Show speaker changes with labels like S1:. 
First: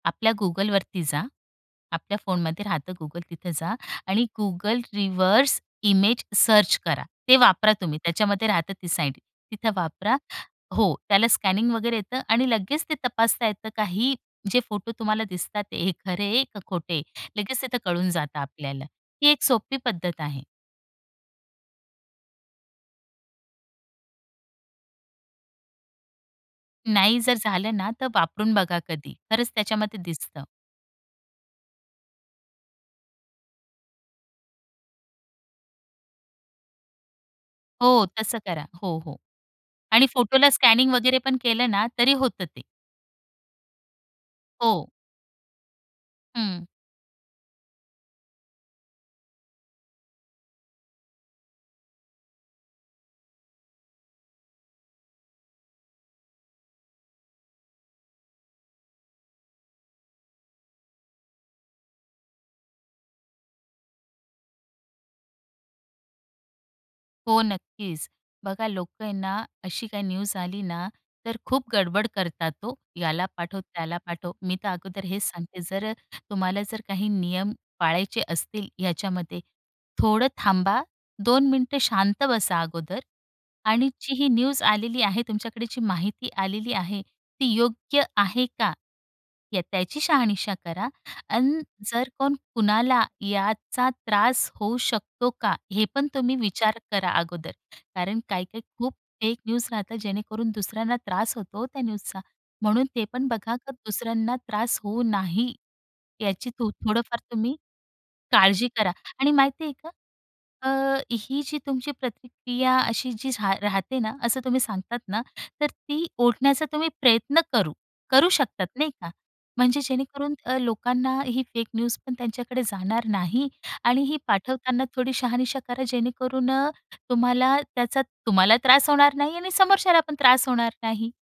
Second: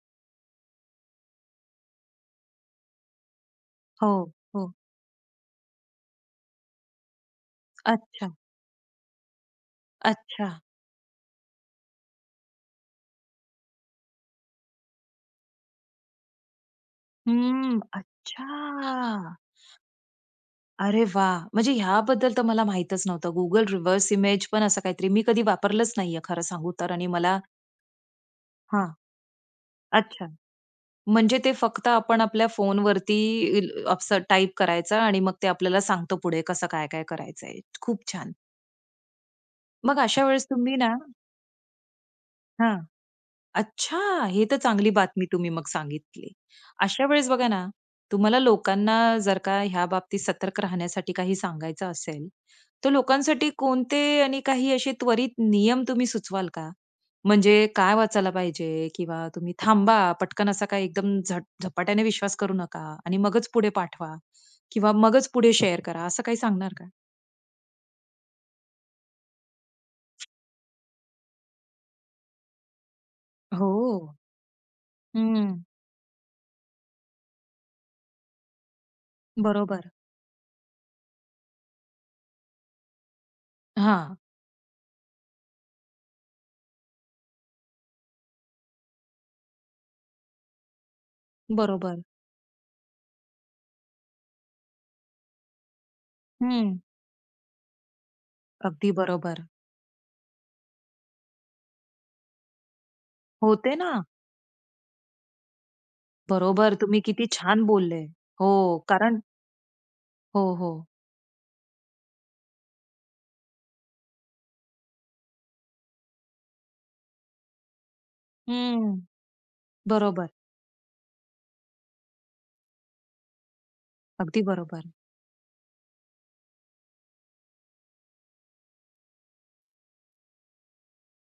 S1: आपल्या Googleवरती जा. आपल्या फोनमध्ये राहतं Google तिथे जा. आणि
S2: हो. हो.
S1: Google रिव्हर्स इमेज सर्च करा. ते वापरा तुम्ही
S2: अच्छा.
S1: त्याच्यामध्ये राहतं ती साईट. तिथं वापरा
S2: अच्छा.
S1: हो, त्याला स्कॅनिंग वगैरे येतं आणि लगेच ते तपासता येतं काहीही जे फोटो तुम्हाला दिसतात हे खरे आहे का खोटे आहे. लगेच तिथं
S2: हम्म.
S1: कळून जातं आपल्याला ही
S2: अच्छा!
S1: एक सोपी पद्धत आहे.
S2: अरे वाह! म्हणजे ह्याबद्दल तर मला माहीतच नव्हतं. Google रिव्हर्स इमेज पण असं काहीतरी मी कधी वापरलंच नाहीये खरं सांगू तर आणि
S1: नाही जर
S2: मला
S1: झालं ना, तर वापरून बघा
S2: हां.
S1: कधी. खरंच त्याच्यामध्ये
S2: अच्छा.
S1: दिसतं.
S2: म्हणजे ते फक्त आपण आपल्या फोनवरती असं टाइप करायचा आणि मग ते आपल्याला सांगत पुढे कसं काय-काय करायचंय. खूप
S1: हो
S2: छान.
S1: तसं करा हो, हो.
S2: मग
S1: आणि
S2: अशा वेळेस
S1: फोटोला
S2: तुम्ही
S1: स्कॅनिंग
S2: ना
S1: वगैरे पण केलं ना तरी होतं ते.
S2: हां. अच्छा! हे तर
S1: हो.
S2: चांगली बातमी तुम्ही मग सांगितली.
S1: हं.
S2: अशा वेळेस बघा ना, तुम्हाला लोकांना जर का ह्या बाबतीत सतर्क राहण्यासाठी काही सांगायचं असेल. तर लोकांसाठी कोणते आणि काही असे त्वरित नियम तुम्ही सुचवाल का? म्हणजे काय वाचायला पाहिजे किंवा तुम्ही थांबा पटकन असा काय एकदम झ झपाट्याने विश्वास करू नका. आणि मगच पुढे पाठवा किंवा मगच पुढे शेअर करा असं काही सांगणार का?
S1: हो नक्कीच. बघा लोकं आहे ना, अशी काही न्यूज आली ना तर खूप गडबड करतात हो. याला पाठव, त्याला
S2: हो.
S1: पाठव, मी तर अगोदर हेच सांगते
S2: हम्म.
S1: जर तुम्हाला जर काही नियम पाळायचे असतील याच्यामध्ये.
S2: बरोबर.
S1: थोडं थांबा, 2 मिनिटं शांत बसा अगोदर आणि जी
S2: हां.
S1: ही न्यूज आलेली आहे तुमच्याकडे जी माहिती आलेली आहे ती योग्य आहे का या त्याची शहानिशा करा आणि
S2: बरोबर.
S1: जर कोण कुणाला याचा त्रास होऊ शकतो का? हे पण तुम्ही विचार
S2: हं.
S1: करा अगोदर. कारण काही-काही
S2: अगदी
S1: खूप फेक
S2: बरोबर.
S1: न्यूज राहतात जेणेकरून दुसऱ्यांना त्रास होतो त्या न्यूजचा. म्हणून ते पण बघा
S2: हो,
S1: का
S2: ते ना.
S1: दुसऱ्यांना त्रास होऊ नाही. याची तूम
S2: बरोबर. तुम्ही
S1: थोडंफार
S2: किती
S1: तुम्ही
S2: छान बोलले.
S1: काळजी
S2: हो
S1: करा.
S2: कारण
S1: आणि माहिती आहे का?
S2: हो, हो.
S1: अ, ही जी तुमची प्रतिक्रिया अशी जी झा राहते ना, असं तुम्ही सांगतात ना. तर ती ओढण्याचा तुम्ही प्रयत्न करू करू शकतात नाही
S2: हम्म.
S1: का? म्हणजे
S2: बरोबर.
S1: जेणेकरून अ, लोकांना ही फेक न्यूजपण त्यांच्याकडे जाणार नाही. आणि ही
S2: अगदी
S1: पाठवताना
S2: बरोबर.
S1: थोडी शहानिशा करा जेणेकरून अ, तुम्हाला त्याचा तुम्हाला त्रास होणार नाही आणि समोरच्याला पण त्रास होणार नाही.